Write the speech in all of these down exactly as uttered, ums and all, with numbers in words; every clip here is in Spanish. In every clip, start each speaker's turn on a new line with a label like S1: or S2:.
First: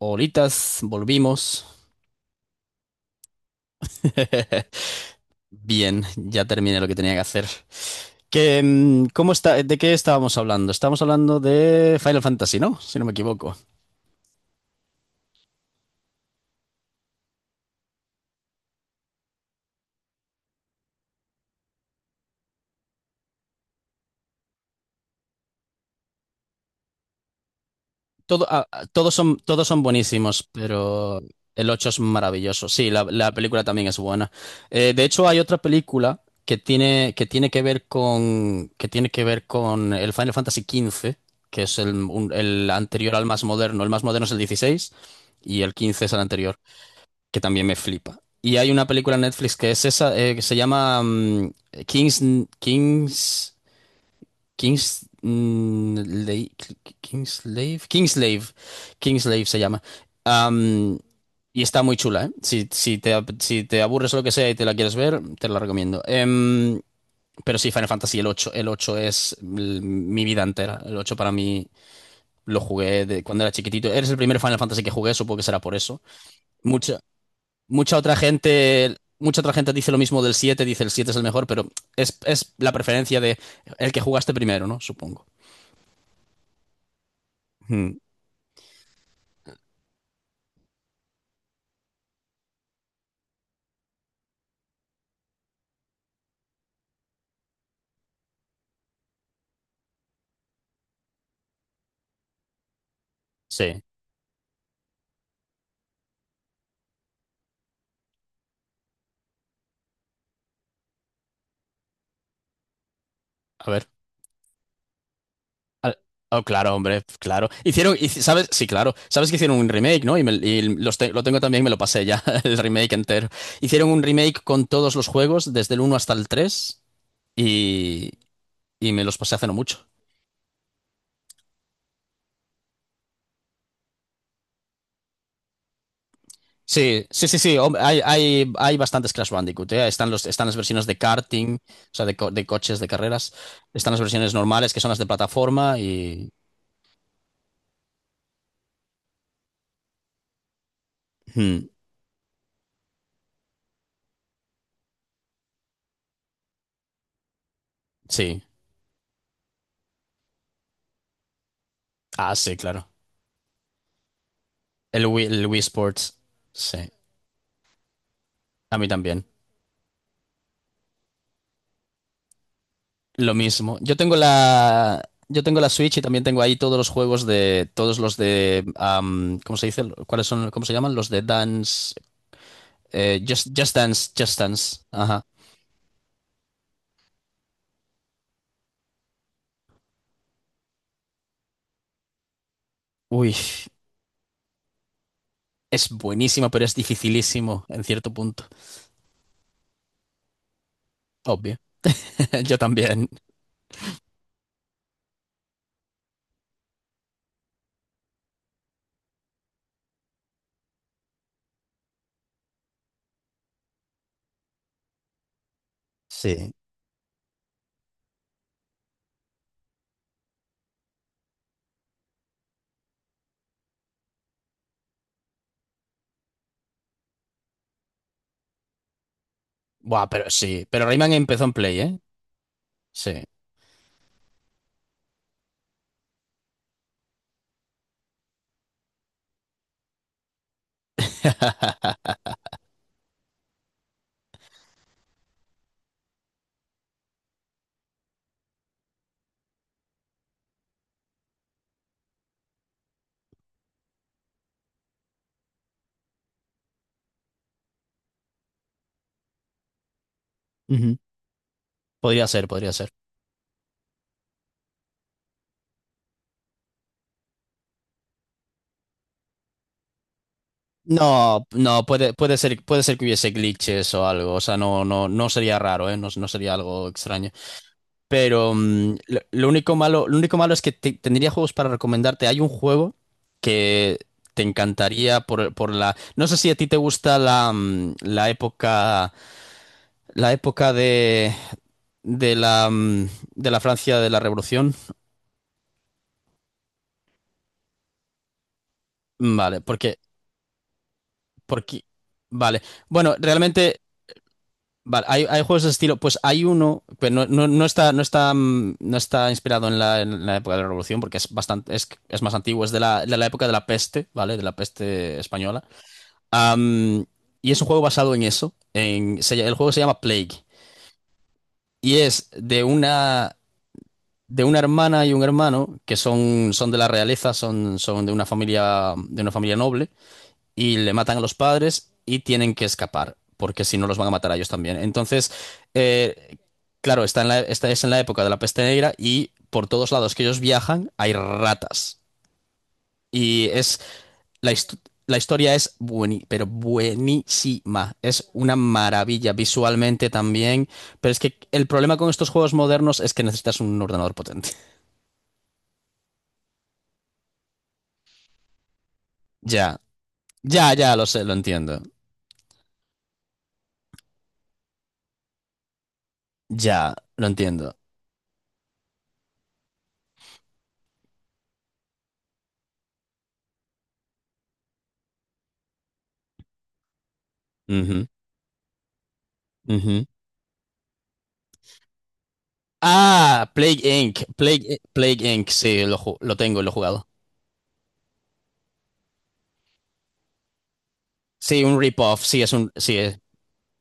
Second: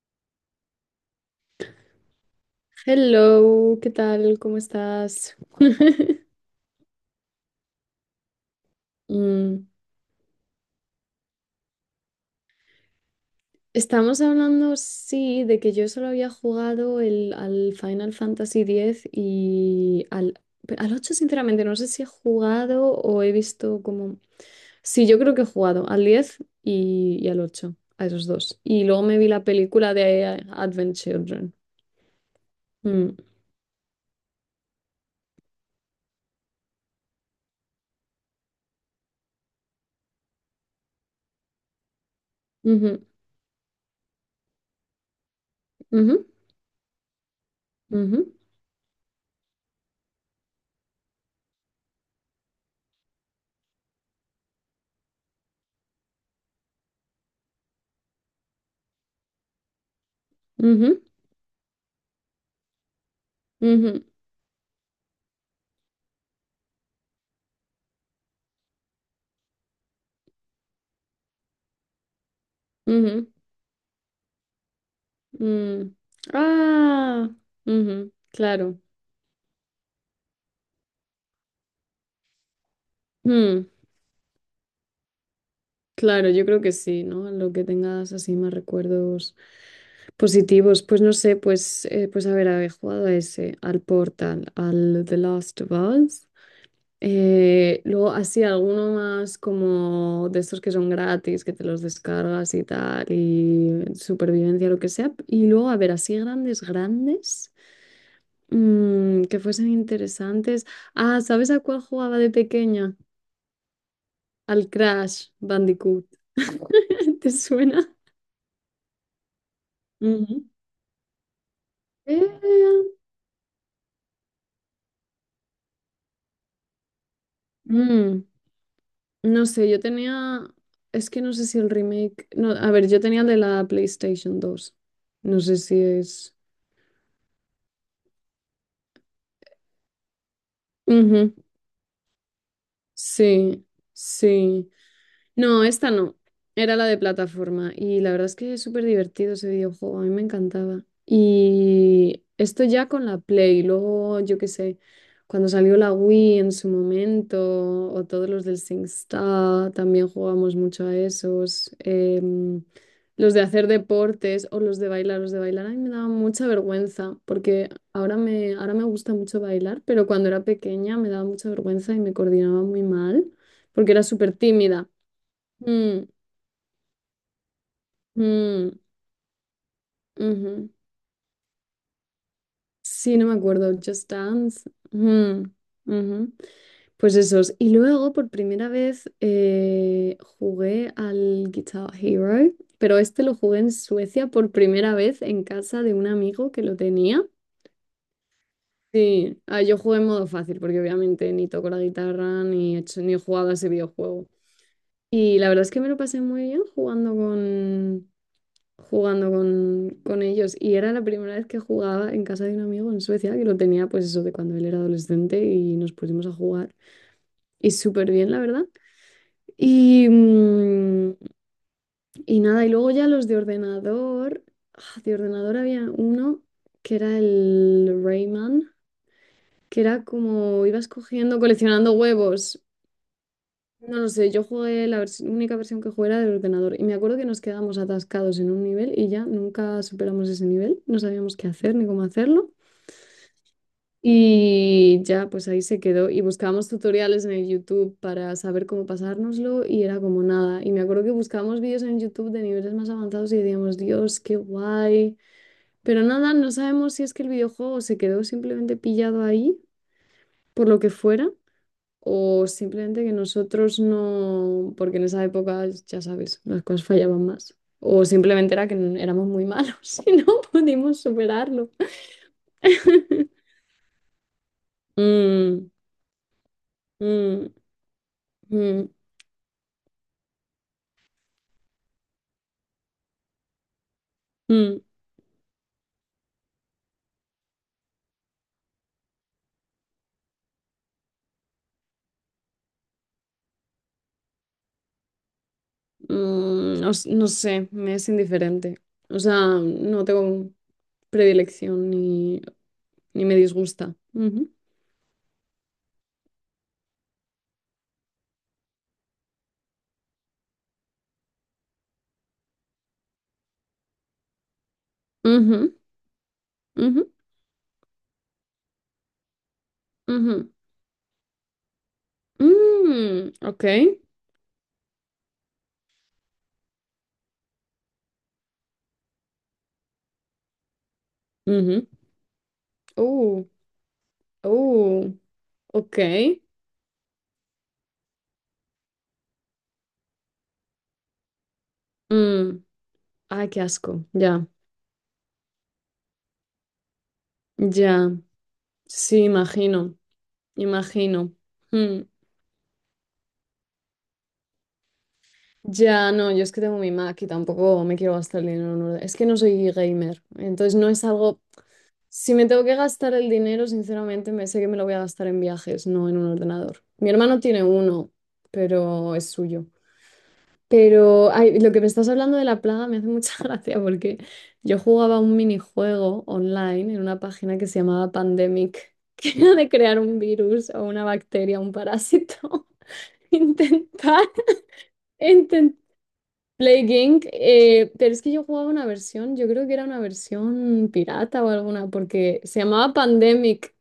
S1: Horitas, volvimos.
S2: Hello, ¿qué tal? ¿Cómo estás?
S1: Bien, ya terminé lo que tenía que hacer. Que, mm, ¿cómo está,
S2: Mm,
S1: de qué estábamos hablando? Estábamos hablando de Final Fantasy, ¿no? Si no me equivoco.
S2: Estamos hablando, sí, de que yo solo había jugado el, al Final Fantasy diez y al, al ocho. Sinceramente, no sé si he jugado o he visto como... Sí, yo creo que he jugado al diez y, y al ocho, a esos
S1: Todo,
S2: dos.
S1: ah,
S2: Y
S1: ah,
S2: luego
S1: todos
S2: me vi
S1: son,
S2: la
S1: todos son
S2: película de eh,
S1: buenísimos,
S2: Advent
S1: pero
S2: Children.
S1: el ocho es maravilloso. Sí, la,
S2: Mm,
S1: la película también es buena. Eh, de hecho, hay otra película que tiene, que tiene que ver con, que tiene que ver con el Final Fantasy quince, que es el, un- el
S2: ujú,
S1: anterior al más moderno. El más moderno es el dieciséis y el quince es el
S2: ujú,
S1: anterior, que también me flipa.
S2: ujú,
S1: Y hay una película en Netflix que es esa, eh, que se llama mm, Kings, Kings, Kings, mm, Lei- Kingslave, Kingslave, Kingslave se llama. Am,
S2: ujú,
S1: y está muy chula, ¿eh? Si, si te, si te
S2: ujú,
S1: aburres o lo que sea y te la quieres ver, te la recomiendo. Em, pero sí, Final Fantasy, el ocho el ocho es l- mi vida entera. El ocho para mí lo jugué de
S2: ujú,
S1: cuando era chiquitito. Eres el primer Final Fantasy que jugué, supongo que será por
S2: mm.
S1: eso. Mucha,
S2: Ah,
S1: mucha
S2: ujú,
S1: otra
S2: claro.
S1: gente, mucha otra gente dice lo mismo del siete, dice el siete es el mejor, pero es, es la preferencia de
S2: Mm,
S1: el que jugaste primero, ¿no? Supongo.
S2: claro, yo creo que sí, ¿no? Lo que
S1: Hmm.
S2: tengas así más recuerdos positivos. Pues no sé, pues, eh, pues a ver, he jugado a ese, al Portal, al The Last of Us. Eh, luego así alguno más como de estos que son gratis, que te los descargas y tal,
S1: Sí,
S2: y supervivencia, lo que sea. Y luego, a ver, así grandes, grandes, mm, que fuesen interesantes. Ah, ¿sabes a cuál jugaba de pequeña?
S1: a ver.
S2: Al Crash
S1: Al-
S2: Bandicoot.
S1: Oh, claro, hombre,
S2: ¿Te
S1: claro. Hicieron,
S2: suena?
S1: hici- ¿sabes? Sí, claro. Sabes que hicieron un remake, ¿no? Y, me-
S2: Ujú.
S1: y los te- lo tengo también, me lo pasé ya, el remake
S2: Eh,
S1: entero. Hicieron un remake con todos los juegos, desde el uno hasta el tres y,
S2: mm,
S1: y me los pasé hace
S2: no
S1: no
S2: sé, yo
S1: mucho.
S2: tenía. Es que no sé si el remake. No, a ver, yo tenía el de la PlayStation dos. No sé si es.
S1: Sí, sí, sí, sí. hom- Hay, hay, hay bastantes Crash Bandicoot, ¿eh? Están los, están las versiones de
S2: Ujú.
S1: karting, o sea, de, co- de coches, de carreras.
S2: Sí,
S1: Están las versiones
S2: sí.
S1: normales, que son las de
S2: No,
S1: plataforma,
S2: esta no.
S1: y.
S2: Era la de plataforma. Y la verdad es que es súper divertido ese videojuego. A mí me encantaba.
S1: Hmm,
S2: Y esto ya con la Play. Luego, yo qué sé, cuando salió la Wii en su momento, o todos
S1: sí.
S2: los del SingStar, también jugamos mucho a esos.
S1: Ah, sí,
S2: Em,
S1: claro.
S2: los de hacer deportes o los de
S1: El
S2: bailar.
S1: Wii,
S2: Los de
S1: el Wii
S2: bailar a mí me daba
S1: Sports.
S2: mucha
S1: Sí.
S2: vergüenza, porque ahora me, ahora
S1: A
S2: me
S1: mí
S2: gusta
S1: también.
S2: mucho bailar, pero cuando era pequeña me daba mucha vergüenza y me coordinaba muy mal,
S1: Lo mismo.
S2: porque
S1: Yo
S2: era
S1: tengo
S2: súper tímida.
S1: la. Yo tengo la Switch
S2: Mm,
S1: y también tengo ahí todos los juegos de. Todos los de.
S2: mm,
S1: Am, ¿cómo se dice? ¿Cuáles son? ¿Cómo
S2: ujú.
S1: se llaman? Los de Dance.
S2: Sí,
S1: eh,
S2: no me
S1: Just,
S2: acuerdo.
S1: Just Dance.
S2: Just
S1: Just
S2: Dance.
S1: Dance. Ajá.
S2: Mm, ujú. Pues esos. Y luego, por primera vez, eh, jugué al Guitar Hero, pero este
S1: Uy.
S2: lo jugué en Suecia por primera vez en casa
S1: Es
S2: de un
S1: buenísimo,
S2: amigo que
S1: pero es
S2: lo tenía.
S1: dificilísimo en cierto punto.
S2: Sí, ah, yo jugué en modo fácil porque obviamente ni
S1: Obvio.
S2: toco la guitarra,
S1: Yo
S2: ni he hecho,
S1: también.
S2: ni he jugado a ese videojuego. Y la verdad es que me lo pasé muy bien jugando, jugando con, con ellos. Y era la primera vez que jugaba en casa de un amigo en Suecia, que lo tenía pues eso, de cuando él era adolescente, y nos pusimos a
S1: Sí.
S2: jugar. Y súper bien, la verdad. Y, mm, y nada, y luego ya los de ordenador. Ah, de ordenador había uno que era el Rayman, que era
S1: Buah, pero
S2: como
S1: sí. Pero
S2: ibas
S1: Rayman
S2: cogiendo,
S1: empezó en Play,
S2: coleccionando
S1: ¿eh?
S2: huevos.
S1: Sí.
S2: No lo sé, yo jugué la vers- única versión que jugué era del ordenador y me acuerdo que nos quedábamos atascados en un nivel y ya nunca superamos ese nivel, no sabíamos qué hacer ni cómo hacerlo y ya pues ahí se quedó. Y buscábamos tutoriales en el YouTube para saber cómo pasárnoslo y era como nada. Y me acuerdo que buscábamos vídeos en YouTube de niveles más avanzados y decíamos, Dios, qué guay. Pero nada, no sabemos si es que el videojuego se quedó simplemente pillado ahí, por lo que
S1: Ujú.
S2: fuera,
S1: Podría
S2: o
S1: ser, podría ser.
S2: simplemente que nosotros no, porque en esa época, ya sabes, las cosas fallaban más. O simplemente era que n- éramos muy malos y no pudimos
S1: No,
S2: superarlo.
S1: no, puede, puede ser, puede ser que hubiese glitches o algo. O sea, no, no, no sería
S2: Mm,
S1: raro, ¿eh? No, no sería algo extraño.
S2: mm,
S1: Pero
S2: mm,
S1: mm, lo, lo único malo, lo único malo es que te- tendría juegos para recomendarte. Hay un juego que te
S2: mm,
S1: encantaría por, por la. No sé si a ti te gusta la, mm, la época La época de, de la, mm, de la Francia de la Revolución.
S2: mm, no, s- no sé, me es indiferente. O sea,
S1: Mm, Vale, porque,
S2: no tengo
S1: porque,
S2: predilección ni,
S1: vale. Bueno,
S2: ni me
S1: realmente,
S2: disgusta. Ujú,
S1: vale, hay, hay juegos de estilo. Pues hay uno, pero no, no, no está, no está, mm, no está inspirado en la, en la, época de la Revolución, porque es bastante, es, es más antiguo, es de la, de la época de la peste, ¿vale? De la peste española.
S2: ujú, ujú,
S1: Am, y es un juego basado en eso. En, se ll- el juego se llama Plague.
S2: ujú.
S1: Y es de
S2: Mm,
S1: una,
S2: ok.
S1: de una hermana y un hermano que son, son de la realeza, son, son de una familia, de una familia noble, y le matan a los
S2: Ujú.
S1: padres y tienen que escapar,
S2: Uh,
S1: porque si no los van a matar a ellos también.
S2: uh,
S1: Entonces,
S2: ok.
S1: eh, claro, está en la, esta es en la época de la peste negra y por todos lados que ellos viajan hay ratas.
S2: Mm.
S1: Y
S2: Ay, qué
S1: es
S2: asco. Ya,
S1: la, hist- la historia es bueni- pero buenísima.
S2: ya.
S1: Es una
S2: Sí,
S1: maravilla
S2: imagino,
S1: visualmente también. Pero es
S2: imagino.
S1: que el problema
S2: Mm.
S1: con estos juegos modernos es que necesitas un ordenador potente.
S2: Ya, no, yo es que tengo mi Mac y tampoco me quiero gastar el dinero en un orde- Es que no soy
S1: Ya,
S2: gamer,
S1: ya,
S2: entonces no
S1: ya,
S2: es
S1: lo sé, lo
S2: algo...
S1: entiendo.
S2: Si me tengo que gastar el dinero, sinceramente, me sé que me lo voy a gastar en viajes, no en un ordenador.
S1: Ya,
S2: Mi
S1: lo
S2: hermano tiene
S1: entiendo.
S2: uno, pero es suyo. Pero ay, lo que me estás hablando de la plaga me hace mucha gracia, porque yo jugaba un minijuego online en una página que se
S1: Ujú,
S2: llamaba Pandemic, que era de crear
S1: ujú.
S2: un virus o una bacteria, un parásito,
S1: Ah, Plague inc.
S2: intentar,
S1: Plague, Plague inc.
S2: intentar
S1: Sí, lo, ju- lo tengo, y lo he
S2: Plague
S1: jugado.
S2: inc eh, Pero es que yo jugaba una versión, yo creo que era una versión pirata o
S1: Sí, un
S2: alguna,
S1: rip-off.
S2: porque
S1: Sí, es
S2: se
S1: un,
S2: llamaba
S1: sí, es,
S2: Pandemic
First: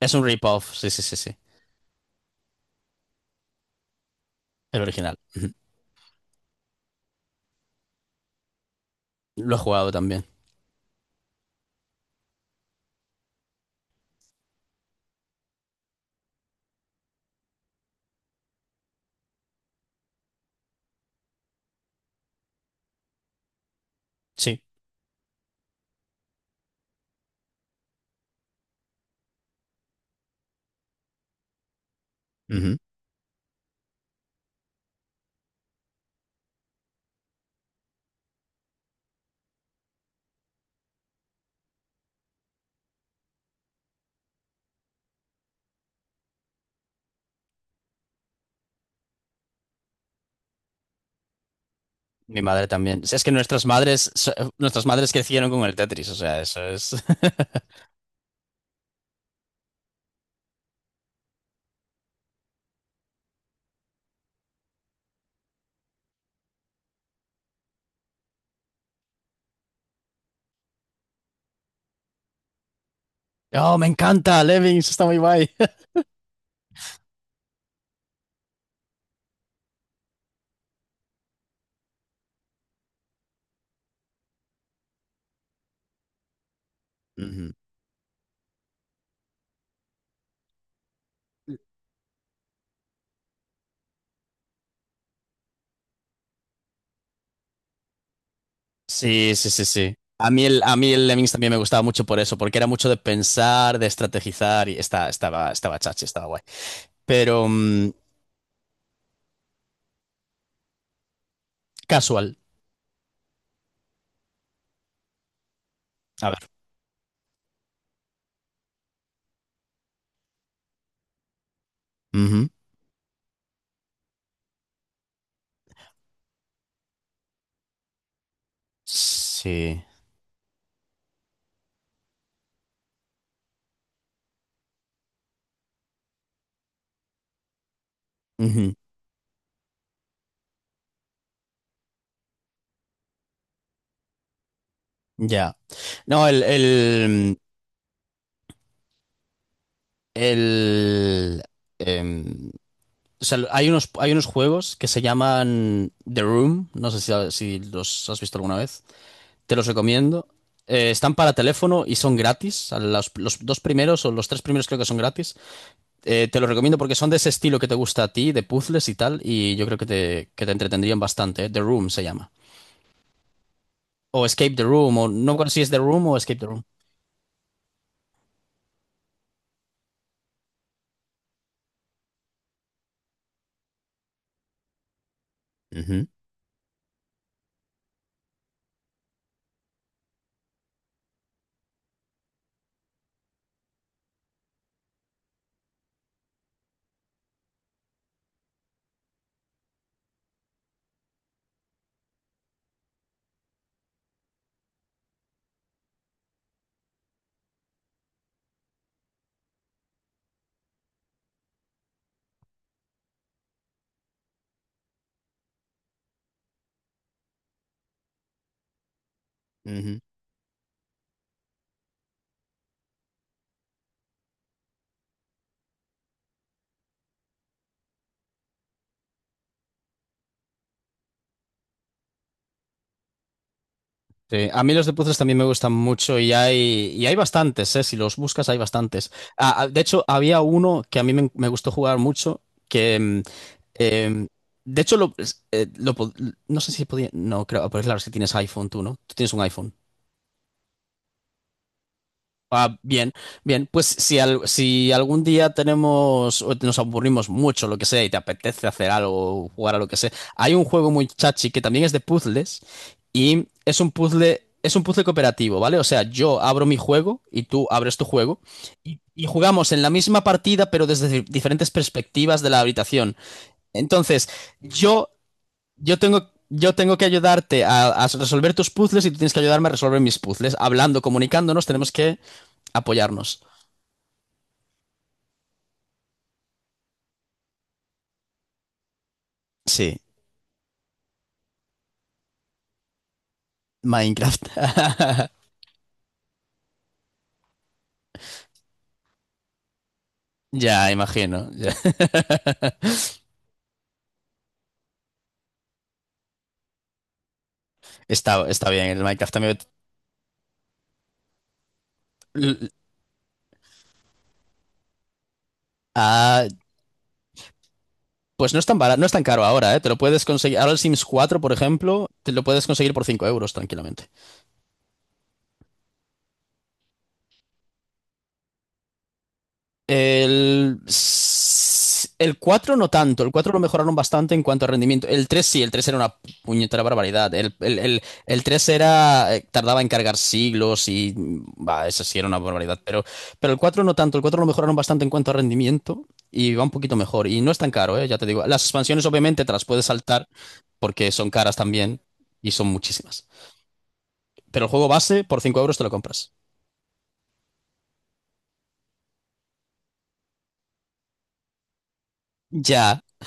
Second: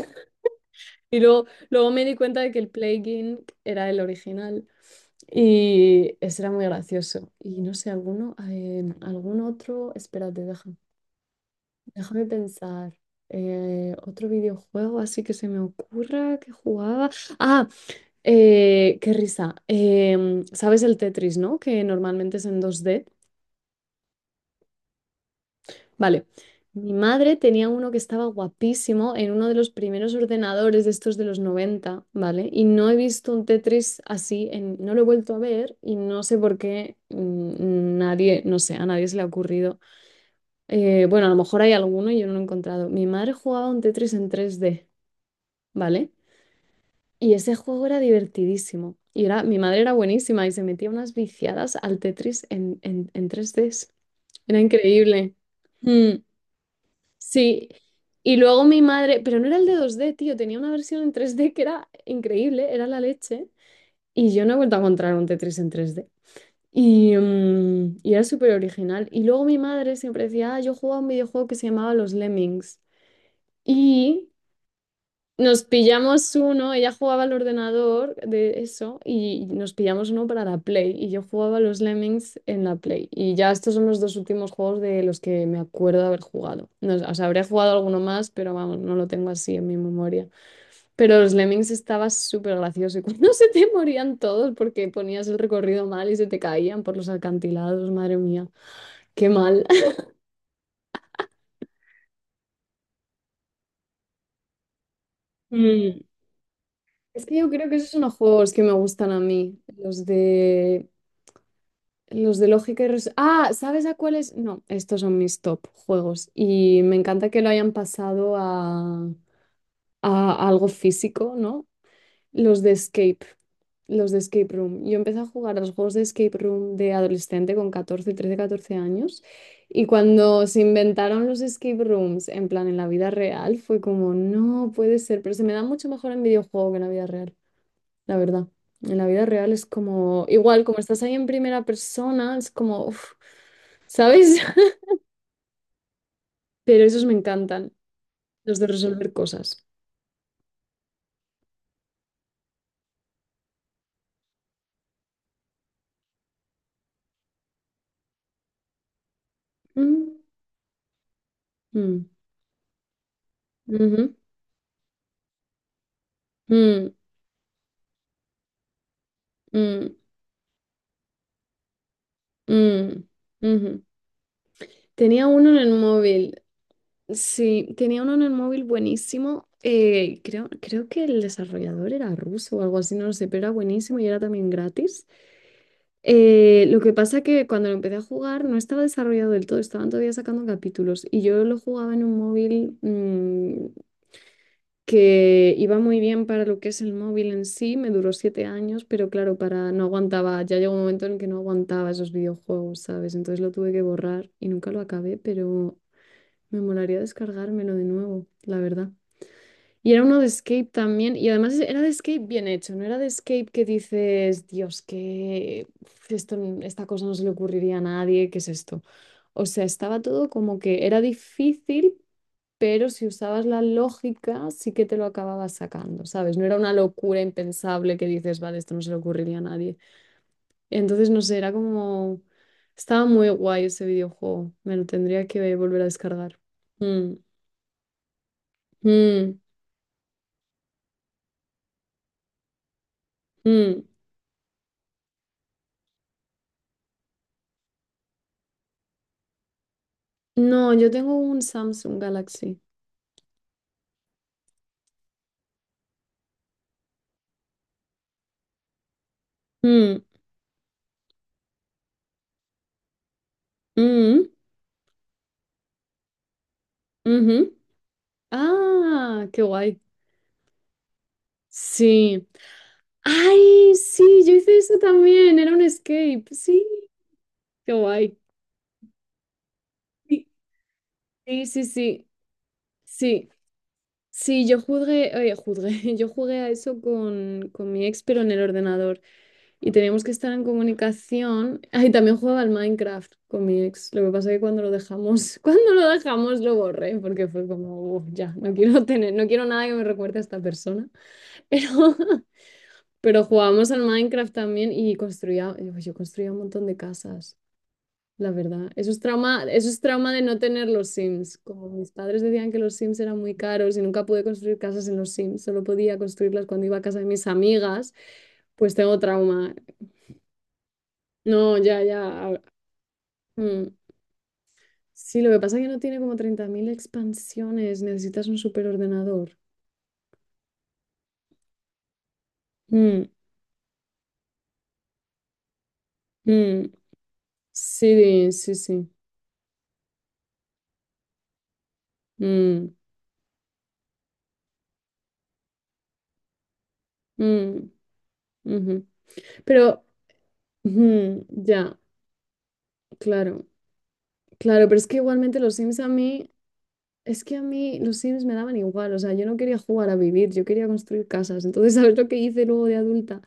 S1: es un rip-off. Sí, sí, sí,
S2: y
S1: sí.
S2: luego, luego me di cuenta de que el Plague inc era el original.
S1: El original.
S2: Y ese era muy gracioso. Y no sé, alguno, eh, algún
S1: Lo he jugado
S2: otro,
S1: también.
S2: espérate, deja- déjame pensar. Eh, otro videojuego así que se me ocurra que jugaba. Ah, eh, qué risa. Em, ¿sabes el Tetris, no? Que normalmente es en dos d.
S1: Sí.
S2: Vale. Mi madre tenía uno que estaba guapísimo en uno de los primeros ordenadores de estos de los noventa, ¿vale? Y
S1: Ujú.
S2: no he visto un Tetris así, en- no lo he vuelto a ver y no sé por qué mm, nadie, no sé, a nadie se le ha ocurrido. Eh, bueno, a lo mejor hay alguno y yo no lo he encontrado. Mi madre jugaba un Tetris en tres d, ¿vale? Y ese juego era divertidísimo. Y era, mi madre era buenísima y se metía unas viciadas al
S1: Mi
S2: Tetris
S1: madre
S2: en,
S1: también.
S2: en,
S1: Sí, es
S2: en
S1: que
S2: tres
S1: nuestras
S2: d.
S1: madres, so-
S2: Era
S1: nuestras madres
S2: increíble.
S1: crecieron con el Tetris. O sea, eso es.
S2: Sí, y luego mi madre, pero no era el de dos d, tío, tenía una versión en tres d que era increíble, era la leche, y yo no he vuelto a encontrar un Tetris en tres d. Y, mm, y era súper original. Y luego mi madre siempre decía, ah, yo jugaba a un videojuego que se llamaba Los Lemmings.
S1: Oh, me
S2: Y
S1: encanta, Lemmings, está muy guay.
S2: nos pillamos uno, ella jugaba al ordenador de eso y nos pillamos uno para la Play, y yo jugaba a los Lemmings en la Play y ya, estos son los dos últimos juegos de los que me acuerdo de haber jugado. No, o sea, habré
S1: Ujú.
S2: jugado alguno más, pero vamos, no lo tengo así en mi memoria. Pero los Lemmings estaba súper gracioso, y cuando se te morían todos porque ponías el recorrido mal y se te caían por los alcantilados, madre mía, qué
S1: Sí, sí, sí,
S2: mal.
S1: sí. A mí el, a mí el Lemmings también me gustaba mucho por eso, porque era mucho de pensar, de estrategizar y está, estaba, estaba
S2: Mm,
S1: chachi, estaba guay.
S2: Es que
S1: Pero
S2: yo creo que
S1: mm,
S2: esos son los juegos que me gustan a mí, los de
S1: casual,
S2: los de lógica y res- Ah, ¿sabes a cuáles? No, estos son mis top
S1: a
S2: juegos.
S1: ver.
S2: Y me encanta que lo hayan pasado a, a, algo físico, ¿no?
S1: Ujú.
S2: Los de Escape, los de Escape Room. Yo empecé a jugar a los juegos de Escape Room de adolescente con catorce, trece, catorce años.
S1: Sí.
S2: Y cuando se inventaron los escape rooms, en plan en la vida real, fue como, no puede ser, pero se me da mucho mejor en videojuego que en la vida, la verdad.
S1: Ujú.
S2: En la vida real es como, igual, como estás ahí en primera persona, es como, uf, ¿sabes?
S1: Ya. No, el,
S2: Pero esos me
S1: el,
S2: encantan, los de resolver cosas.
S1: el, em, o sea, hay unos, hay unos juegos que se llaman The Room, no sé si, si los has visto alguna vez, te los
S2: Mm,
S1: recomiendo. Eh, están para teléfono y
S2: mm,
S1: son gratis. Los, los dos primeros o
S2: ujú,
S1: los tres primeros creo que son gratis. Eh, te lo recomiendo porque
S2: mm,
S1: son de ese estilo que te gusta a ti, de puzzles y tal, y yo creo que
S2: mm,
S1: te, que te entretendrían bastante. ¿Eh? The Room se llama.
S2: mm, ujú.
S1: O Escape the Room, o no
S2: Tenía
S1: me acuerdo
S2: uno en
S1: si es
S2: el
S1: The Room o Escape
S2: móvil,
S1: the Room.
S2: sí, tenía uno en el móvil buenísimo. eh, creo, creo que el desarrollador era ruso o algo así, no lo sé, pero era buenísimo y era también gratis.
S1: Ujú,
S2: Eh, lo que pasa que cuando lo empecé a jugar no estaba desarrollado del todo, estaban todavía sacando capítulos y yo lo jugaba en un móvil mm, que iba muy bien para lo que es el móvil en sí, me duró siete años, pero claro, para no aguantaba, ya llegó un momento en el que no aguantaba esos videojuegos, ¿sabes? Entonces lo tuve que borrar y nunca lo acabé, pero me molaría descargármelo de nuevo, la verdad. Y era uno de Escape también, y además era de Escape bien hecho, no era de Escape que dices, Dios, que uf, esto, n- esta cosa no se le ocurriría a nadie, ¿qué es esto? O sea,
S1: ujú.
S2: estaba todo como que era difícil, pero si usabas la lógica, sí que te lo acababas sacando, ¿sabes? No era una locura impensable que dices, vale, esto no se le ocurriría a nadie. Entonces, no sé, era como... Estaba muy guay ese
S1: Sí,
S2: videojuego,
S1: a mí
S2: me lo
S1: los de puzzles
S2: tendría
S1: también me
S2: que
S1: gustan
S2: volver a
S1: mucho y
S2: descargar.
S1: hay, y hay
S2: Mm,
S1: bastantes, ¿eh? Si los buscas hay bastantes.
S2: mm,
S1: Ah, ah, de hecho, había uno que a mí me, me gustó jugar mucho, que... mm,
S2: mm.
S1: em, de hecho, lo, es- eh, lo pod- no sé si podía. No, creo, pues claro, es que tienes iPhone tú, ¿no? Tú tienes un iPhone.
S2: No, yo tengo un Samsung Galaxy.
S1: Ah, bien, bien, pues si, al- si algún día tenemos o nos aburrimos mucho, lo que sea, y te apetece hacer algo, jugar a lo que
S2: Mm,
S1: sea, hay un juego muy chachi que también es de puzzles y es un
S2: mm,
S1: puzzle, es un puzzle cooperativo, ¿vale? O sea, yo abro mi juego y
S2: ujú.
S1: tú abres tu juego y, y
S2: Ah, qué
S1: jugamos
S2: guay.
S1: en la misma partida pero desde di- diferentes
S2: Sí.
S1: perspectivas de la habitación.
S2: Ay, sí,
S1: Entonces,
S2: yo hice eso
S1: yo
S2: también. Era un
S1: yo
S2: escape.
S1: tengo,
S2: Sí,
S1: yo tengo que ayudarte
S2: qué
S1: a, a
S2: guay.
S1: resolver tus puzzles y tú tienes que ayudarme a resolver mis puzzles. Hablando,
S2: Sí, sí,
S1: comunicándonos, tenemos
S2: sí.
S1: que
S2: Sí,
S1: apoyarnos.
S2: sí, sí, yo jugué, eh, jugué, yo jugué a eso con, con mi ex, pero en el ordenador. Y
S1: Sí,
S2: teníamos que estar en comunicación. Ah, y también jugaba al Minecraft con mi ex. Lo que pasa es que
S1: Minecraft.
S2: cuando lo dejamos, cuando lo dejamos lo borré, porque fue como, "Uf, ya, no quiero tener, no quiero nada que me recuerde a esta persona".
S1: Ya, imagino. Ya.
S2: Pero, pero jugábamos al Minecraft también y construía, yo yo construía un montón de casas, la
S1: Está, está
S2: verdad.
S1: bien,
S2: Eso
S1: el
S2: es
S1: Minecraft
S2: trauma,
S1: también.
S2: eso es trauma de no tener los Sims. Como mis padres decían que
S1: L-
S2: los Sims eran muy caros y nunca pude construir casas en los Sims, solo podía construirlas
S1: ah,
S2: cuando iba a casa de mis amigas.
S1: pues no es
S2: Pues
S1: tan bara-
S2: tengo
S1: no es tan caro
S2: trauma
S1: ahora, ¿eh? Te lo puedes conseguir. Ahora el Sims cuatro, por
S2: no, ya, ya.
S1: ejemplo, te
S2: a-
S1: lo puedes conseguir por cinco euros
S2: mm.
S1: tranquilamente.
S2: Sí, lo que pasa es que no tiene como treinta mil expansiones. Necesitas un superordenador.
S1: El, el cuatro no
S2: Mm,
S1: tanto, el cuatro lo mejoraron bastante en cuanto a rendimiento. El tres sí, el tres era una
S2: mm.
S1: puñetera barbaridad. El, el, el-
S2: Sí,
S1: el
S2: sí,
S1: tres
S2: sí.
S1: era, eh, tardaba en cargar siglos y mm, va, eso sí era una
S2: Mm,
S1: barbaridad. Pero, pero el cuatro no tanto, el cuatro lo mejoraron bastante en cuanto a rendimiento y va un poquito mejor. Y no es
S2: mm,
S1: tan caro, eh, ya te digo. Las
S2: ujú.
S1: expansiones obviamente te las
S2: Pero,
S1: puedes saltar porque
S2: ujú,
S1: son caras
S2: ya,
S1: también y son muchísimas.
S2: claro.
S1: Pero
S2: Claro,
S1: el
S2: pero es
S1: juego
S2: que
S1: base por
S2: igualmente los
S1: cinco euros
S2: Sims
S1: te
S2: a
S1: lo
S2: mí,
S1: compras.
S2: es que a mí los Sims me daban igual. O sea, yo no quería jugar a vivir, yo quería construir casas. Entonces, ¿sabes lo que hice luego de
S1: Ya,
S2: adulta?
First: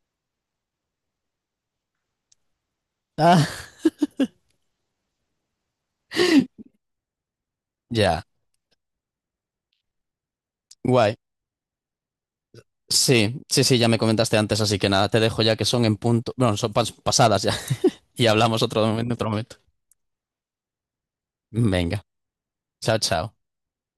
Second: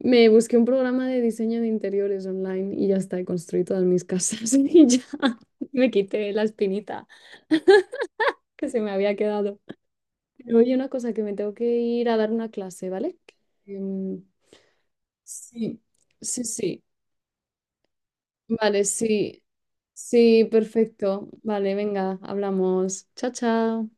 S2: Me busqué un programa de diseño de interiores online y ya está, he
S1: ah,
S2: construido todas mis casas y ya me quité la espinita
S1: ya,
S2: que se me había quedado. Pero oye, una cosa,
S1: guay.
S2: que me tengo que ir a dar una clase, ¿vale?
S1: Sí, sí, sí, ya me
S2: Em,
S1: comentaste antes, así que nada, te dejo ya que
S2: sí,
S1: son en punto,
S2: sí,
S1: bueno, son
S2: sí.
S1: pas- pasadas ya, y hablamos otro
S2: Vale,
S1: momento, en otro
S2: sí.
S1: momento.
S2: Sí, perfecto. Vale,
S1: Venga,
S2: venga,
S1: chao,
S2: hablamos. Chao,
S1: chao.
S2: chao.